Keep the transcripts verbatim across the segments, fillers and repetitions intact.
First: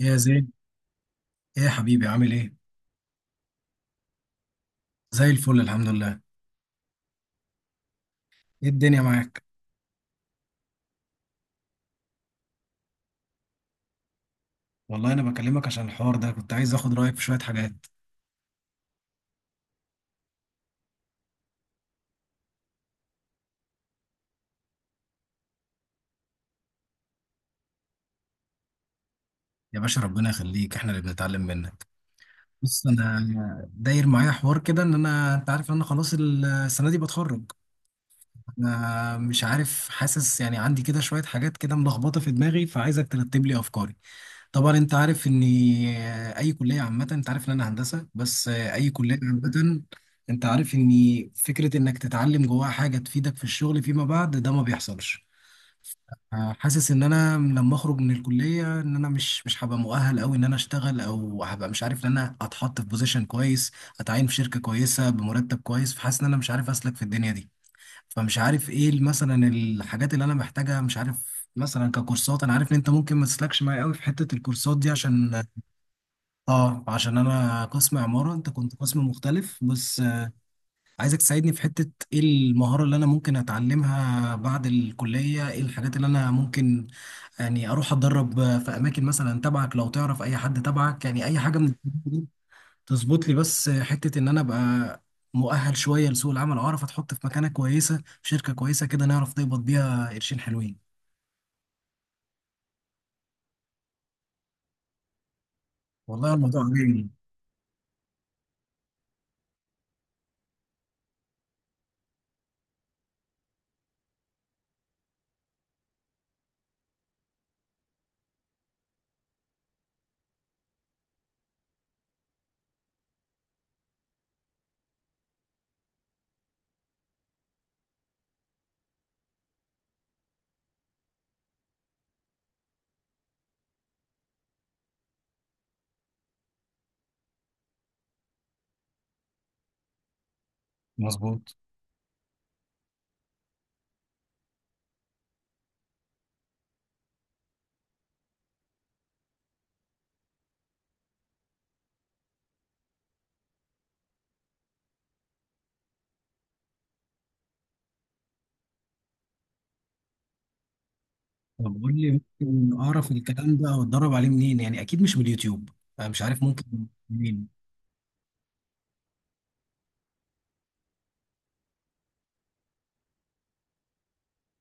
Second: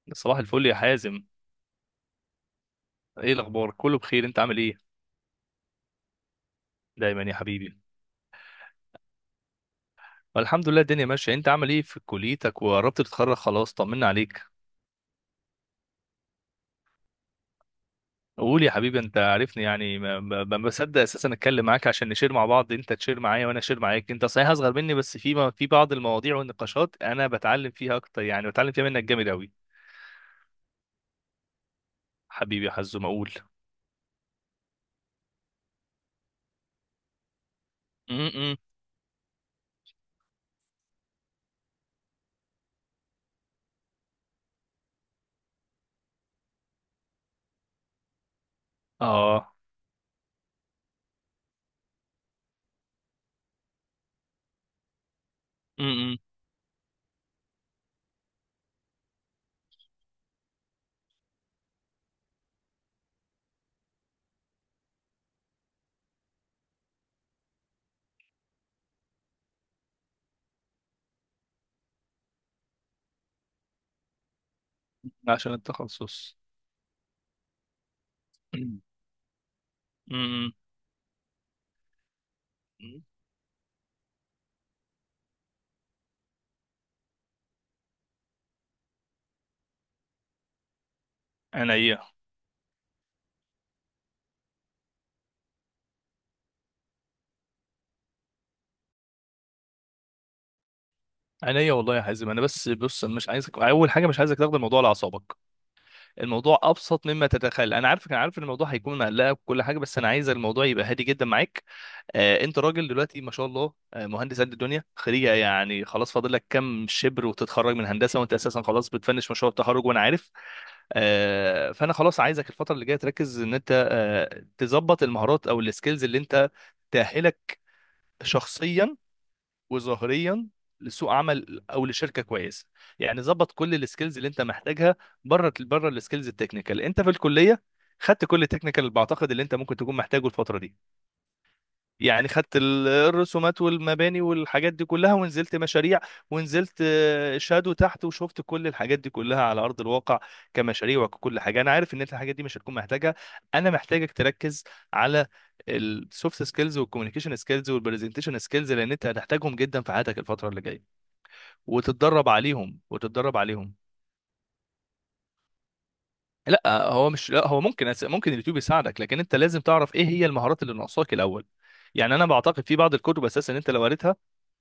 يا صباح زين، الفل يا حازم. ايه يا حبيبي؟ عامل ايه؟ ايه الاخبار، كله بخير؟ انت عامل ايه؟ زي الفل الحمد لله. دايما يا حبيبي. ايه الدنيا معاك؟ والحمد لله الدنيا ماشيه، انت عامل ايه في كليتك؟ وقربت تتخرج خلاص، طمنا عليك. والله انا بكلمك عشان الحوار ده، كنت عايز اخد رايك في شويه حاجات. قول يا حبيبي، انت عارفني، يعني ما ما- ما بصدق اساسا اتكلم معاك عشان نشير مع بعض، انت تشير معايا وانا اشير معاك. انت صحيح اصغر مني بس في ما في بعض المواضيع والنقاشات انا بتعلم فيها اكتر، يعني بتعلم فيها منك جامد قوي. يا باشا ربنا يخليك، احنا اللي بنتعلم منك. حبيبي يا بص حزم انا اقول. داير معايا حوار كده، ان انا، انت عارف ان انا خلاص السنه دي بتخرج. م-م. انا مش عارف، حاسس يعني عندي كده شويه حاجات كده ملخبطه في دماغي، فعايزك ترتب لي افكاري. طبعا انت عارف ان اي كليه عامه، انت عارف ان انا هندسه، بس اي كليه اه. عامه انت عارف ان فكره انك تتعلم جواها حاجه تفيدك في الشغل فيما بعد ده ما بيحصلش. م-م. حاسس ان انا لما اخرج من الكليه ان انا مش مش هبقى مؤهل قوي ان انا اشتغل، او هبقى مش عارف ان انا اتحط في بوزيشن كويس، اتعين في شركه كويسه بمرتب كويس. فحاسس ان انا مش عارف اسلك في الدنيا دي. فمش عارف ايه مثلا الحاجات اللي انا محتاجها، مش عارف مثلا ككورسات. انا عارف ان انت ممكن ما تسلكش معايا قوي في حته الكورسات دي، عشان، عشان التخصص. اه، عشان انا قسم عمارة، انت كنت قسم مختلف، بس آه، م-م. عايزك تساعدني في حتة ايه المهارة اللي انا ممكن اتعلمها بعد الكلية. ايه الحاجات اللي انا ممكن يعني اروح اتدرب آه، في اماكن مثلا تبعك، لو تعرف اي حد تبعك، يعني اي حاجة من انا الحاجات إيه؟ دي تظبط لي بس، آه، حتة ان انا ابقى مؤهل شوية لسوق العمل، اعرف اتحط في مكانة كويسة في شركة كويسة كده، نعرف نقبض بيها قرشين حلوين. عينيا والله يا حازم، انا بس بص، أنا مش عايزك، اول حاجه مش عايزك تاخد الموضوع على اعصابك. والله الموضوع الموضوع ابسط عجبني. مما تتخيل، انا عارفك، انا عارف ان الموضوع هيكون مقلقك وكل حاجه، بس انا عايز الموضوع يبقى هادي جدا معاك. آه، انت راجل دلوقتي ما شاء الله، آه، مهندس قد الدنيا، خريجه يعني خلاص، فاضل لك كام شبر وتتخرج من هندسه، وانت اساسا خلاص بتفنش مشروع التخرج وانا عارف. آه، فانا خلاص عايزك الفتره اللي جايه تركز ان انت آه تظبط المهارات او السكيلز اللي انت تأهلك شخصيا وظاهريا لسوق عمل او لشركه كويسه. يعني ظبط كل السكيلز اللي انت محتاجها، بره بره السكيلز التكنيكال، انت في الكليه خدت كل التكنيكال اللي بعتقد اللي انت ممكن تكون محتاجه الفتره دي. مظبوط. يعني خدت ال- الرسومات والمباني والحاجات دي كلها، ونزلت مشاريع، ونزلت آه، شادو تحت وشفت كل الحاجات دي كلها على أرض الواقع كمشاريع وككل حاجة. أنا عارف إن أنت الحاجات دي مش هتكون محتاجها. أنا محتاجك تركز على السوفت سكيلز والكوميونيكيشن سكيلز والبرزنتيشن سكيلز لأن أنت هتحتاجهم جدا في حياتك الفترة اللي جاية، طب قول لي، وتتدرب عليهم ممكن اعرف وتتدرب الكلام عليهم. ده واتدرب عليه منين؟ يعني اكيد مش من اليوتيوب. انا مش عارف ممكن لا هو مش، لا منين. هو ممكن أس- ممكن اليوتيوب يساعدك، لكن انت لازم تعرف ايه هي المهارات اللي ناقصاك الاول. يعني انا بعتقد في بعض الكتب اساسا انت لو قريتها،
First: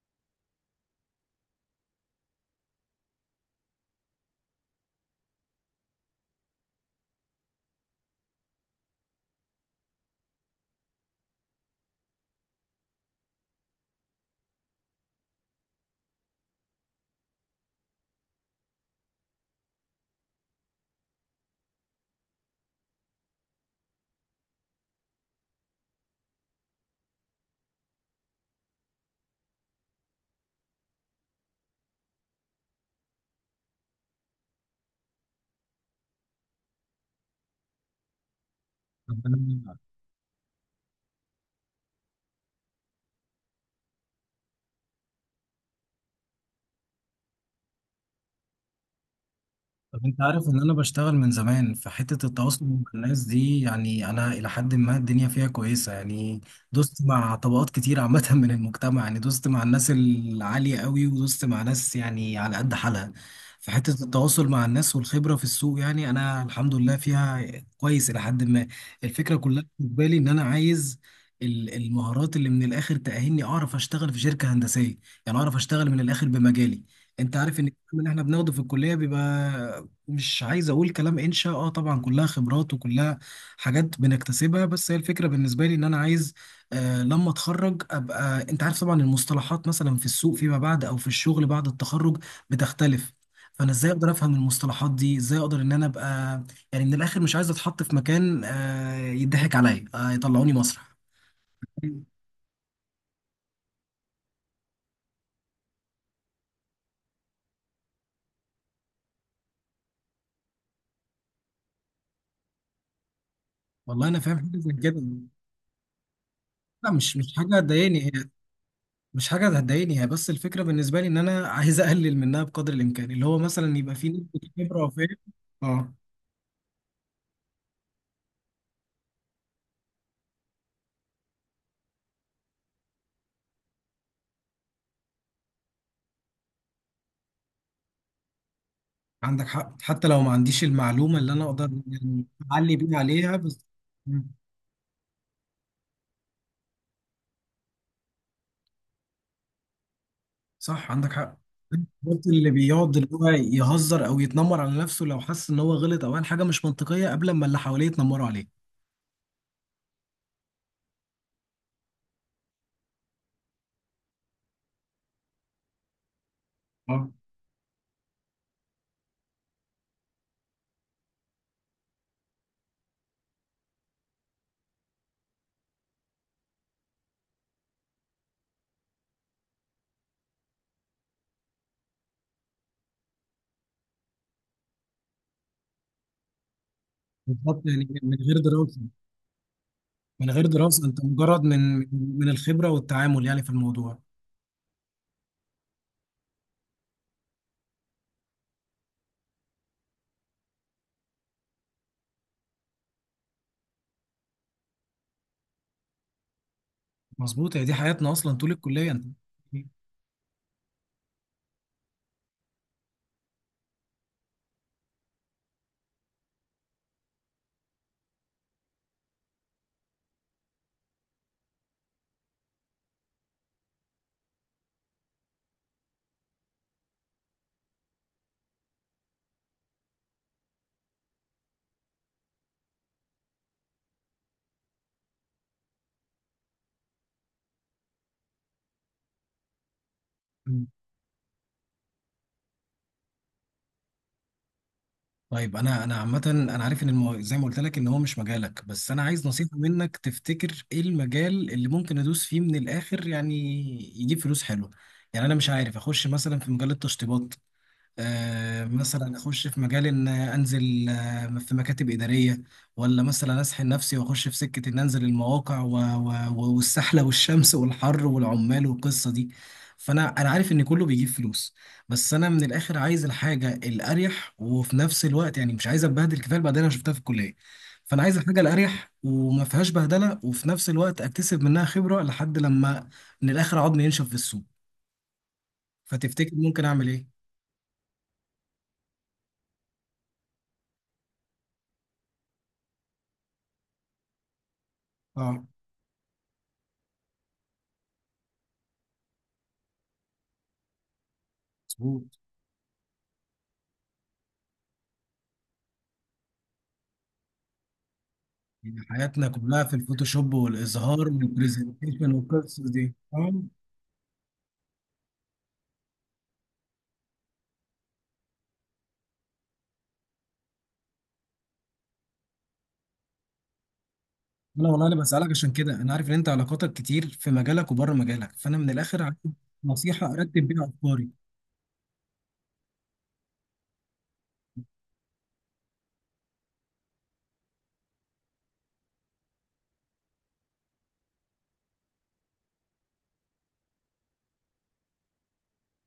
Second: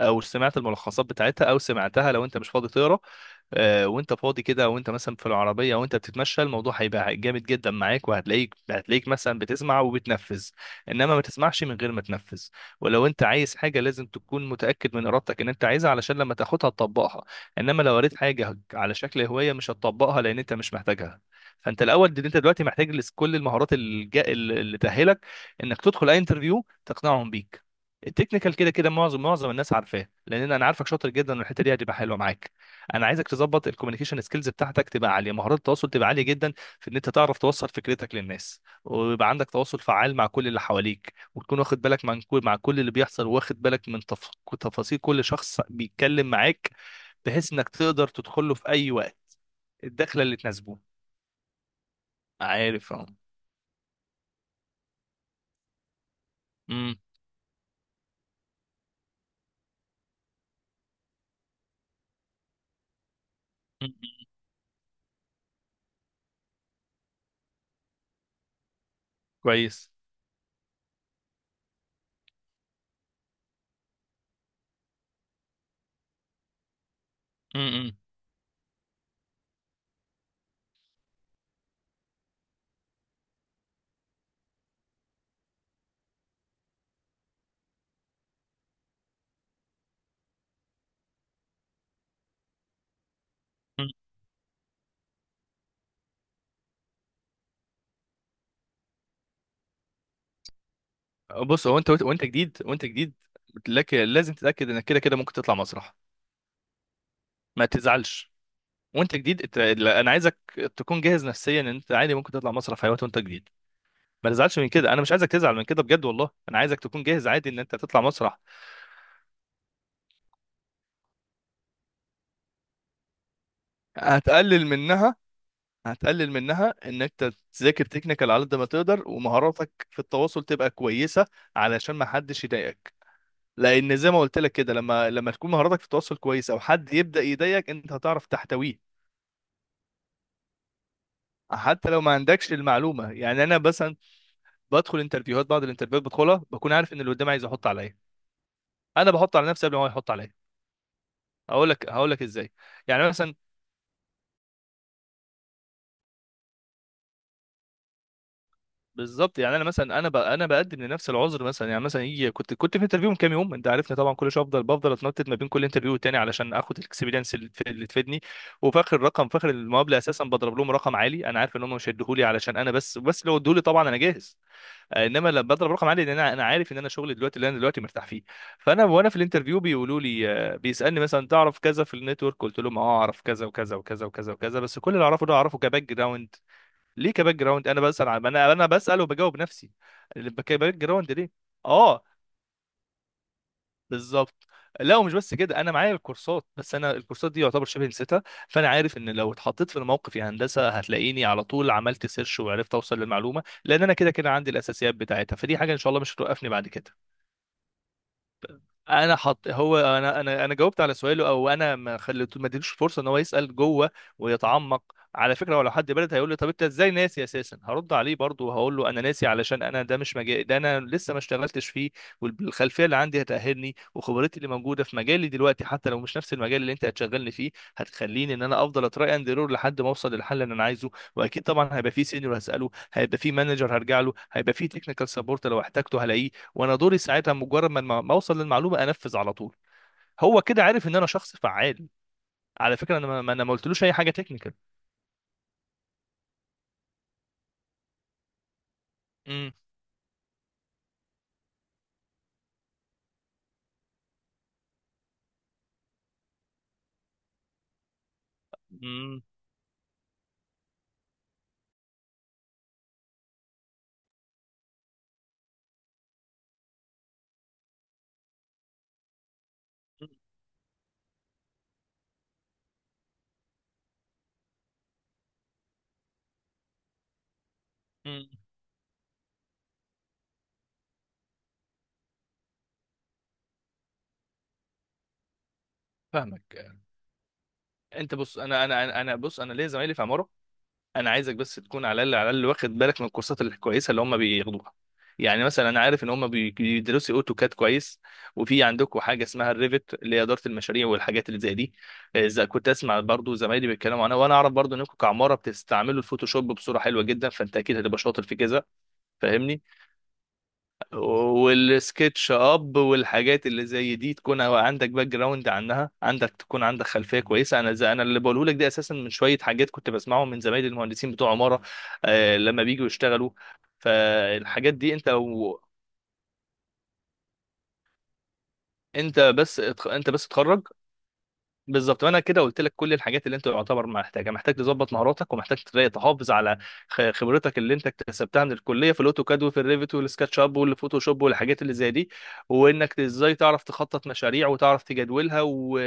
او سمعت الملخصات بتاعتها، او سمعتها لو انت مش فاضي تقرا. آه، وانت فاضي كده، وانت مثلا في العربيه وانت بتتمشى، الموضوع هيبقى جامد جدا معاك، وهتلاقيك هتلاقيك مثلا بتسمع وبتنفذ. انما ما تسمعش من غير ما تنفذ. ولو انت عايز حاجه لازم تكون متاكد من ارادتك ان انت عايزها، علشان لما تاخدها تطبقها. انما لو قريت حاجه على شكل هوايه مش هتطبقها لان انت مش محتاجها. فانت الاول دي، انت دلوقتي محتاج لس- كل المهارات الج- اللي تاهلك انك تدخل اي انترفيو تقنعهم بيك. التكنيكال كده كده معظم معظم الناس عارفاه، لان انا عارفك شاطر جدا، والحته دي هتبقى حلوه معاك. انا عايزك تظبط الكوميونيكيشن سكيلز بتاعتك تبقى عاليه، مهارات التواصل تبقى عاليه جدا، في ان انت تعرف توصل فكرتك للناس، طب ويبقى عندك انا، تواصل فعال مع كل اللي حواليك، وتكون واخد بالك من كل، مع كل اللي بيحصل، واخد بالك من تف... تفاصيل كل شخص بيتكلم معاك، بحيث انك تقدر تدخل له في اي وقت طب انت الدخله اللي عارف ان انا تناسبه. بشتغل من زمان في حتة التواصل مع عارف، اه. الناس دي، يعني انا الى حد ما الدنيا فيها كويسة يعني. امم. دوست مع طبقات كتير عامة من المجتمع، يعني دوست مع الناس العالية قوي ودوست مع ناس يعني على قد حالها. في حتة أمم. التواصل مع الناس والخبرة في السوق يعني انا الحمد لله فيها كويس الى حد ما. الفكرة كلها كويس. بالنسبة لي ان انا عايز ال- المهارات اللي من الاخر تأهلني اعرف اشتغل في شركة هندسية، يعني اعرف اشتغل من الاخر بمجالي. انت عارف ان امم، امم. الكلام اللي احنا بناخده في الكلية بيبقى، مش عايز اقول كلام انشا، اه طبعا كلها خبرات وكلها حاجات بنكتسبها، بس هي الفكره بالنسبه لي ان انا عايز، آه، لما اتخرج ابقى، انت عارف طبعا المصطلحات مثلا في السوق فيما بعد او في الشغل بعد التخرج بتختلف. فانا ازاي اقدر افهم المصطلحات دي؟ ازاي اقدر ان انا ابقى يعني من الاخر مش عايز اتحط في مكان، آه، يضحك عليا، آه، يطلعوني مسرح. بص، هو انت وانت جديد، وانت جديد لك لازم تتاكد انك كده كده ممكن تطلع مسرح، ما تزعلش. وانت جديد ات- لا، انا عايزك تكون جاهز نفسيا ان انت عادي ممكن تطلع مسرح في اي وقت وانت جديد. والله انا ما فاهم حاجه تزعلش من زي كده، كده. انا مش عايزك تزعل من كده بجد، والله انا عايزك لا، تكون مش جاهز مش عادي حاجه ان انت تطلع تضايقني، مسرح. مش حاجة هتضايقني. هي بس الفكرة بالنسبة لي إن أنا عايز أقلل منها بقدر الإمكان، اللي هو مثلا يبقى في نسبة هتقلل خبرة وفهم. منها أه. هتقلل منها ان انت تذاكر تكنيكال على قد ما تقدر، ومهاراتك في التواصل تبقى كويسه، علشان ما حدش يضايقك. لان زي ما قلت لك كده، لما لما تكون مهاراتك في التواصل كويسه وحد يبدا يضايقك، انت هتعرف تحتويه. عندك حق، حتى لو ما عنديش المعلومة اللي أنا أقدر حتى لو ما يعني عندكش أعلي بيها المعلومه، عليها يعني انا بس. مثلا مم. بدخل انترفيوهات، بعض الانترفيوهات بدخلها بكون عارف ان اللي قدامي عايز يحط عليا، انا بحط على نفسي قبل ما هو يحط عليا. صح، عندك حق. هقول لك هقول لك قلت اللي ازاي. بيقعد يعني اللي هو مثلا، يهزر أو يتنمر على نفسه لو حس إن هو غلط أو قال حاجة مش منطقية قبل ما اللي حواليه يتنمروا عليه. بالظبط، يعني انا مثلا انا ب... انا بقدم لنفس العذر، مثلا يعني، مثلا يجي كنت كنت في انترفيو من كام يوم، انت عارفني طبعا كل شويه افضل بفضل اتنطط ما بين كل انترفيو والتاني علشان اخد اه، الاكسبيرينس اللي تف- اللي تفيدني. وفي اخر الرقم، في اخر المقابله اساسا بضرب لهم رقم عالي، انا عارف ان هم مش هيديهولي علشان انا، بس بس لو اديهولي طبعا انا جاهز. آه، انما لما بضرب رقم عالي، لان انا انا عارف ان انا شغلي دلوقتي اللي انا دلوقتي مرتاح فيه. فانا وانا في الانترفيو بيقولوا لي آه، بيسالني مثلا تعرف كذا في النتورك، قلت لهم اه اعرف كذا وكذا وكذا وكذا وكذا، بس كل اللي اعرفه ده اعرفه كباك جراوند. ليه كباك بالظبط، جراوند؟ انا يعني بسال من عن، غير انا انا دراسة. بسال وبجاوب نفسي. من اللي غير بك- باك دراسة، أنت جراوند ليه؟ مجرد من اه. من الخبرة والتعامل يعني في الموضوع. بالظبط. لا، ومش بس كده، انا معايا الكورسات، بس انا الكورسات دي يعتبر شبه نسيتها، فانا عارف ان لو اتحطيت في الموقف يا هندسه هتلاقيني على طول عملت سيرش وعرفت اوصل للمعلومه، لان انا كده كده عندي الاساسيات بتاعتها، فدي حاجه ان شاء الله مش هتوقفني بعد كده. مظبوط، هي دي حياتنا أصلا طول الكلية أنت. انا حط، هو انا انا انا جاوبت على سؤاله، او انا ما خليته، ما اديتوش فرصه ان هو يسال جوه ويتعمق. على فكره، ولو حد برد هيقول لي طب انت ازاي ناسي اساسا، هرد عليه برضه وهقول له انا ناسي علشان انا ده مش مجالي، ده انا لسه ما اشتغلتش فيه. والخلفيه اللي عندي هتاهلني، وخبرتي اللي موجوده في مجالي دلوقتي حتى لو مش نفس المجال اللي انت هتشغلني فيه هتخليني ان انا افضل اتراي اند ايرور لحد ما اوصل للحل اللي انا عايزه. واكيد طبعا هيبقى فيه سينيور هساله، هيبقى فيه مانجر هرجع له، هيبقى فيه تكنيكال سبورت لو احتاجته هلاقيه. وانا دوري ساعتها مجرد ما الم- ما اوصل للمعلومه انفذ على طول. هو كده مم. عارف ان انا شخص فعال. على فكره، انا ما ما- انا ما قلتلوش اي حاجه تكنيكال. طيب انا، انا عامه انا عارف ان المو... زي ما قلت لك ان هو مش مجالك، بس انا عايز نصيحه امم، منك، تفتكر ايه المجال اللي ممكن ادوس فيه من الاخر يعني يجيب فلوس حلوه؟ يعني انا مش عارف اخش مثلا في مجال التشطيبات، آه، مثلا امم. اخش في مجال ان انزل، آه، في مكاتب اداريه، ولا مثلا اسحل نفسي واخش في سكه ان انزل المواقع و- و- و- والسحله والشمس والحر والعمال والقصه دي. فانا، انا عارف ان كله بيجيب فلوس، بس انا من الاخر عايز الحاجه الاريح، وفي نفس الوقت يعني مش عايز اتبهدل، كفايه البهدله انا شفتها في الكليه. فانا عايز الحاجه الاريح وما فيهاش بهدله، وفي نفس الوقت اكتسب منها خبره لحد لما من الاخر عضمي ينشف في السوق. فتفتكر ممكن فاهمك. اعمل ايه؟ انت بص، انا انا انا أنا- بص انا ليا زمايلي في عماره. انا عايزك بس تكون على الاقل على الاقل واخد بالك من الكورسات الكويسه اللي هم بياخدوها. اه. يعني مثلا انا عارف ان هم بي- بيدرسوا اوتوكاد كويس. وفي عندكم حاجه اسمها الريفت اللي هي اداره المشاريع والحاجات اللي زي دي. مظبوط. اذا كنت اسمع برضو زمايلي بيتكلموا عنها، وانا اعرف برضو انكم كعماره بتستعملوا الفوتوشوب بصوره حلوه جدا، فانت اكيد هتبقى شاطر في كذا. يعني حياتنا فاهمني. كلها في الفوتوشوب والإظهار والبرزنتيشن والسكتش والقصص اب دي، والحاجات فاهم؟ اللي زي دي تكون عندك باك جراوند عنها، عندك تكون عندك خلفيه كويسه. انا زي انا اللي بقوله لك ده اساسا من شويه حاجات كنت بسمعهم من زمايلي المهندسين بتوع عماره آه لما بيجوا يشتغلوا. أنا فالحاجات والله دي أنا انت بسألك عشان لو، كده، أنا عارف إن أنت علاقاتك كتير في مجالك وبره مجالك، فأنا من الآخر عايز انت بس اتخ- انت نصيحة بس أرتب بيها اتخرج. أفكاري. بالظبط. وانا كده قلت لك كل الحاجات اللي انت يعتبر محتاجها، محتاج تظبط مهاراتك، ومحتاج تلاقي تحافظ على خ- خبرتك اللي انت اكتسبتها من الكليه في الاوتوكاد وفي الريفت والسكتش اب والفوتوشوب والحاجات اللي زي دي، وانك ازاي تعرف تخطط مشاريع وتعرف تجدولها و...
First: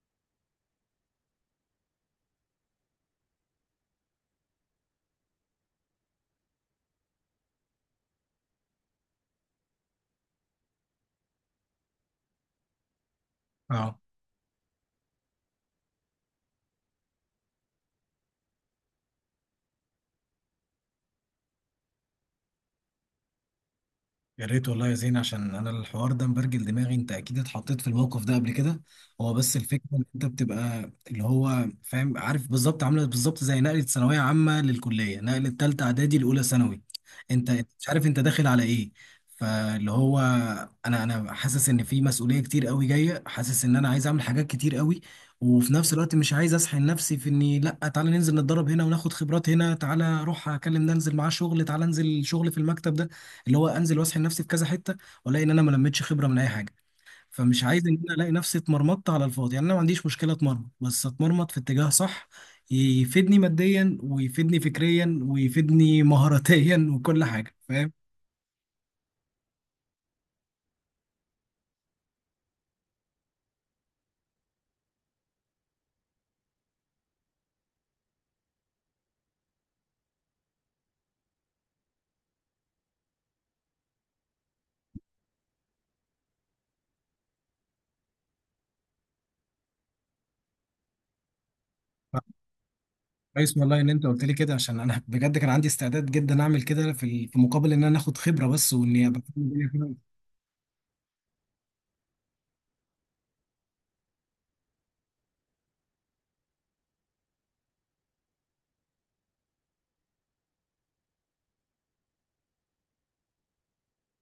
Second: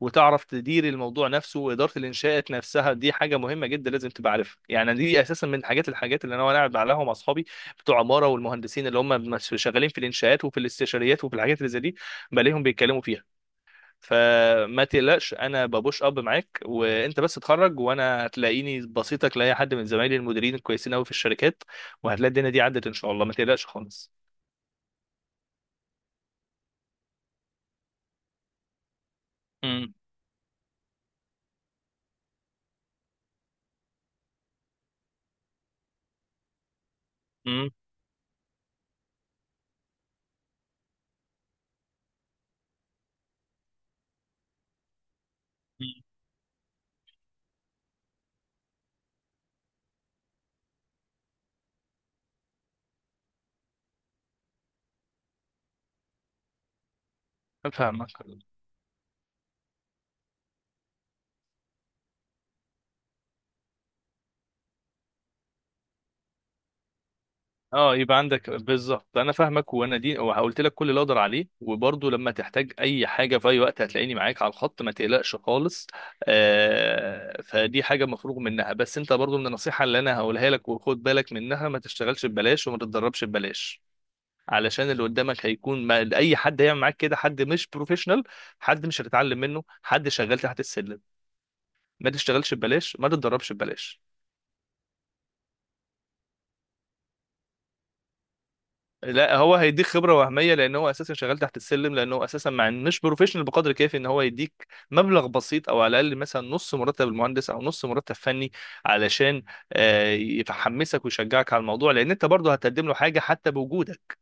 وتعرف تدير الموضوع نفسه. واداره الانشاءات نفسها دي حاجه مهمه جدا لازم تبقى عارفها. يعني دي اساسا من حاجات الحاجات اللي انا وانا قاعد عليها مع اصحابي بتوع عماره والمهندسين اللي هم مس- شغالين في الانشاءات وفي الاستشاريات وفي الحاجات اللي زي دي، بلاقيهم بيتكلموا فيها. أه. فما تقلقش، انا ببوش اب معاك، وانت بس اتخرج وانا هتلاقيني بسيطك لاي حد من زمايلي المديرين الكويسين قوي في الشركات، وهتلاقي الدنيا دي عدت ان شاء الله، ما تقلقش خالص. يا ريت والله يا زين، عشان انا الحوار ده مبرجل دماغي. انت اكيد اتحطيت في الموقف ده قبل كده. هو بس الفكره امم، ان انت بتبقى اللي هو فاهم عارف بالظبط، عامله بالظبط زي نقله ثانويه عامه للكليه، نقله ثالثه اعدادي لاولى ثانوي. انت أنت امم. مش عارف انت داخل على ايه. فاللي هو، انا انا حاسس ان في مسؤوليه كتير قوي جايه، حاسس ان انا عايز اعمل حاجات كتير قوي، وفي نفس أمم. الوقت مش عايز اسحل نفسي في اني، لا تعالى ننزل نتدرب هنا وناخد خبرات هنا، تعالى اروح اكلم ده انزل معاه شغل، تعالى انزل شغل في المكتب ده، اللي هو انزل واسحل نفسي في كذا حته، والاقي ان انا ما لميتش خبره من اي حاجه. فمش عايز ان فاهمك. انا الاقي نفسي اتمرمطت على الفاضي، يعني انا ما عنديش مشكله اتمرمط، بس اتمرمط في اتجاه صح، يفيدني ماديا ويفيدني فكريا ويفيدني مهاراتيا وكل حاجه، فاهم؟ اه، يبقى عندك بالظبط انا فاهمك. وانا دي وقلت لك كل اللي اقدر عليه، وبرضه لما تحتاج اي حاجه في اي وقت هتلاقيني معاك على الخط، ما تقلقش خالص. آه، فدي حاجه مفروغ منها. بس انت برضه من النصيحه اللي انا هقولها لك وخد بالك منها، ما تشتغلش ببلاش وما تتدربش ببلاش، علشان اللي قدامك هيكون ما، اي حد هيعمل معاك كده حد مش بروفيشنال، حد مش هتتعلم منه، حد شغال تحت السلم. ما تشتغلش ببلاش، ما تتدربش كويس والله ان ببلاش. انت قلت لي كده، عشان انا بجد كان عندي استعداد جدا اعمل كده في ال- في مقابل ان انا اخد خبره بس، واني ابقى لا، فاهم هو الدنيا هيديك كده. خبره وهميه، لان هو اساسا شغال تحت السلم، لان هو اساسا مع إن مش بروفيشنال بقدر كافي ان هو يديك مبلغ بسيط او على الاقل مثلا نص مرتب المهندس او نص مرتب فني، علشان آه، يحمسك ويشجعك على الموضوع، لان انت برضه هتقدم له حاجه حتى بوجودك.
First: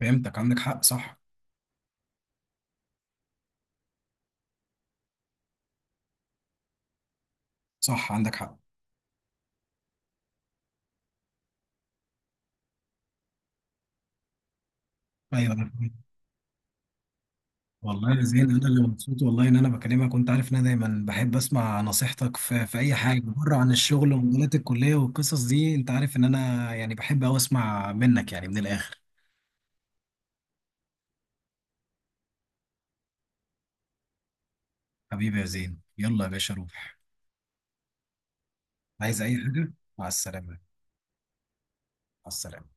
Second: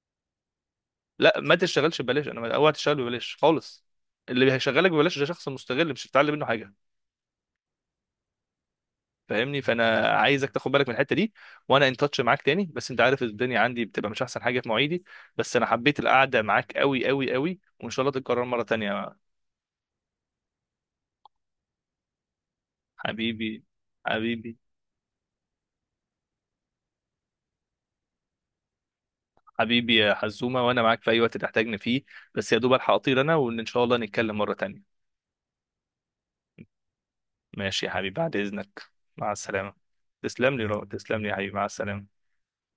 فهمتك، عندك حق، صح. لا، ما تشتغلش ببلاش، انا اوعى تشتغل ببلاش خالص، اللي هيشغلك ببلاش ده شخص مستغل مش هتتعلم منه حاجه. صح، عندك حق. فاهمني، فانا عايزك تاخد بالك من الحته دي. وانا ان تاتش معاك تاني، بس انت عارف الدنيا عندي بتبقى مش احسن حاجه في مواعيدي، ايوه. بس انا حبيت القعده معاك قوي قوي قوي وان شاء والله الله يا تتكرر زين مره انا اللي تانية. مبسوط، والله ان انا بكلمك، وانت عارف ان انا دايما بحب اسمع نصيحتك في، في اي حاجه بره حبيبي، عن الشغل ومجالات حبيبي، الكليه والقصص دي. انت عارف ان انا يعني بحب اوي اسمع منك يعني من الاخر. حبيبي يا حزومه، وانا معاك في اي وقت تحتاجني فيه. بس يا دوب الحق اطير انا، وان شاء الله نتكلم مره تانية. حبيبي يا زين، يلا يا باشا روح. ماشي يا حبيبي، بعد اذنك، عايز مع اي حاجه؟ السلامه. مع السلامه. تسلم مع لي رو. تسلم لي يا حبيبي، مع السلامه. السلامه.